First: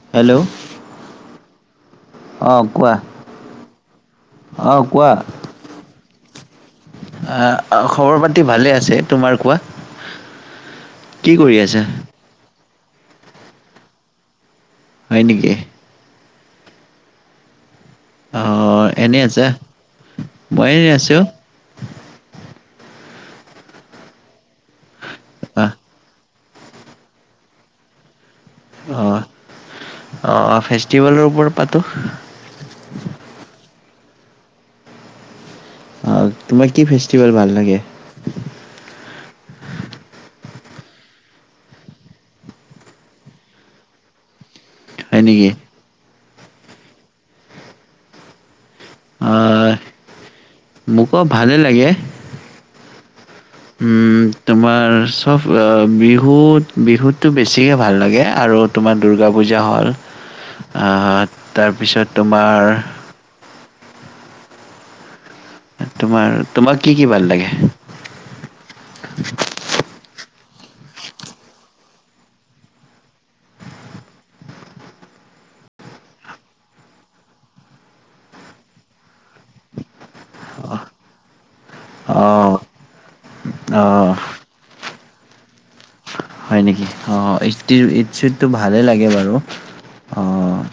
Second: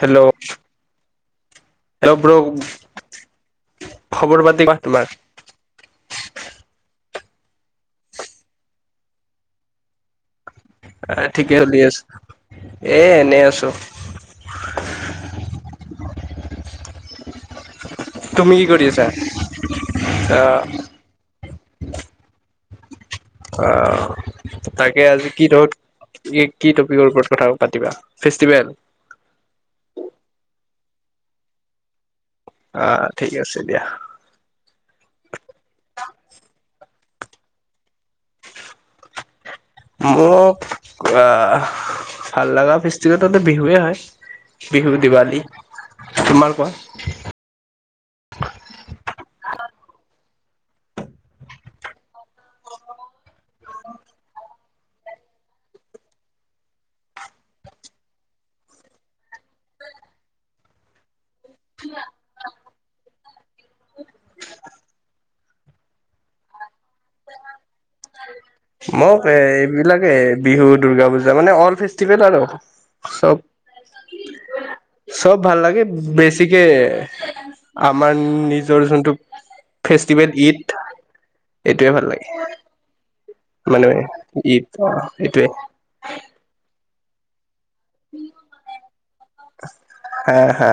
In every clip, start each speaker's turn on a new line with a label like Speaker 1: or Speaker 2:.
Speaker 1: Hello hello bro,
Speaker 2: অঁ কোৱা
Speaker 1: খবৰ পাতি কোৱা তোমাৰ?
Speaker 2: আহ খবৰ পাতি ভালে আছে, তোমাৰ কোৱা? কি
Speaker 1: ঠিকে
Speaker 2: কৰি
Speaker 1: হল
Speaker 2: আছা
Speaker 1: দিয়াচো। এ, এনেই আছো।
Speaker 2: হয় নেকি?
Speaker 1: তুমি কি
Speaker 2: আহ
Speaker 1: কৰি
Speaker 2: এনেই আছা।
Speaker 1: আহ
Speaker 2: মই এনে আছো। উ
Speaker 1: অঅঅঅ তাকে। তাকে আজি কি
Speaker 2: অঁ
Speaker 1: ধৰক। তুমি কি টপিকৰ ওপৰত কথা পাতিবা ফেষ্টিভেল?
Speaker 2: অ ফেষ্টিভেলৰ ওপৰত পাতোঁ।
Speaker 1: আহ ঠিক আছে দিয়া।
Speaker 2: অঁ তোমাৰ কি ফেষ্টিভেল ভাল লাগে?
Speaker 1: মোক আহ ভাল লগা ফেষ্টিভেলতে বিহুৱে হয়। বিহু
Speaker 2: হয়
Speaker 1: দিৱালী।
Speaker 2: নেকি
Speaker 1: তোমাৰ কোৱা?
Speaker 2: অ মোকো ভালেই লাগে তোমাৰ চব বিহুত বিহুতটো বেছিকে ভাল লাগে। আৰু তোমাৰ দুূৰ্গা পূজা হ'ল তাৰপিছত তোমাৰ। তোমাৰ তোমাক কি কি ভাল লাগে?
Speaker 1: মোক এইবিলাকে বিহু দূৰ্গা পূজা মানে অল ফেষ্টিভেল আৰু চব চব ভাল লাগে, বেছিকে আমাৰ নিজৰ যোনটো ফেষ্টিভেল ঈদ এইটোৱে ভাল লাগে।
Speaker 2: অঁ অ
Speaker 1: মানে ঈদ অ‌ এইটোৱে।
Speaker 2: অঁ ই। উ ঈদ চিদটো ভালেই লাগে বাৰু
Speaker 1: হা
Speaker 2: অঅ।
Speaker 1: হা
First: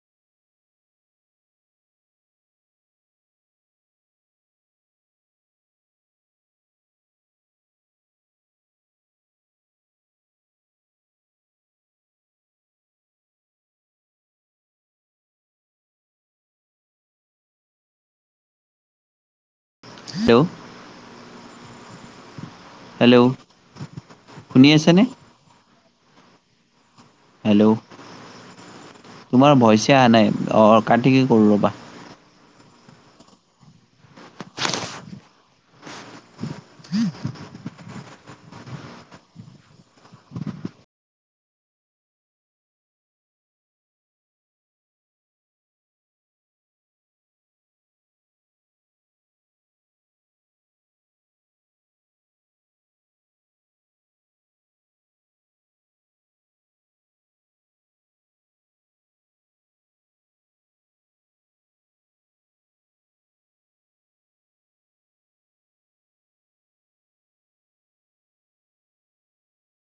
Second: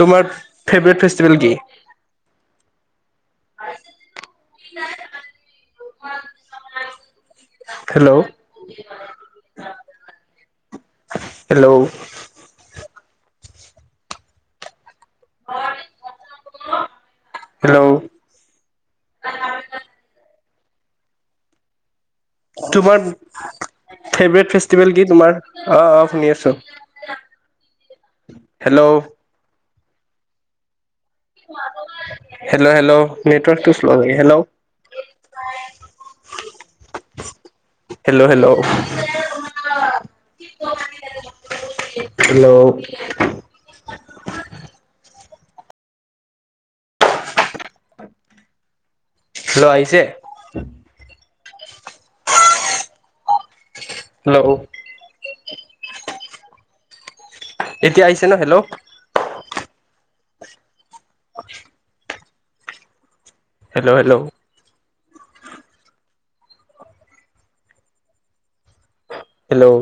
Speaker 1: তোমাৰ ফেভৰেট ফেষ্টিভেল কি? Hello hello. হেল্ল'।
Speaker 2: হেল্ল'।
Speaker 1: তোমাৰ
Speaker 2: হেল্ল'
Speaker 1: ফেভৰেট
Speaker 2: শুনি
Speaker 1: ফেষ্টিভেল
Speaker 2: আছেনে
Speaker 1: কি তোমাৰ অ? শুনি আছো।
Speaker 2: হেল্ল'
Speaker 1: হেল্ল'
Speaker 2: তোমাৰ ভইচ। অহা নাই। কাট কি কৰোঁ ৰ'ব।
Speaker 1: হেল্ল হেল্ল নেটৰ্কটো্ হেল্ল'।
Speaker 2: হম
Speaker 1: হেল্ল' হেল্ল' হেল্ল'। হেল্ল' আহিছে। হেল্ল'। এতিয়া আহিছে ন হেল্ল'। [unintelligible] Hello hello. হেল্ল'।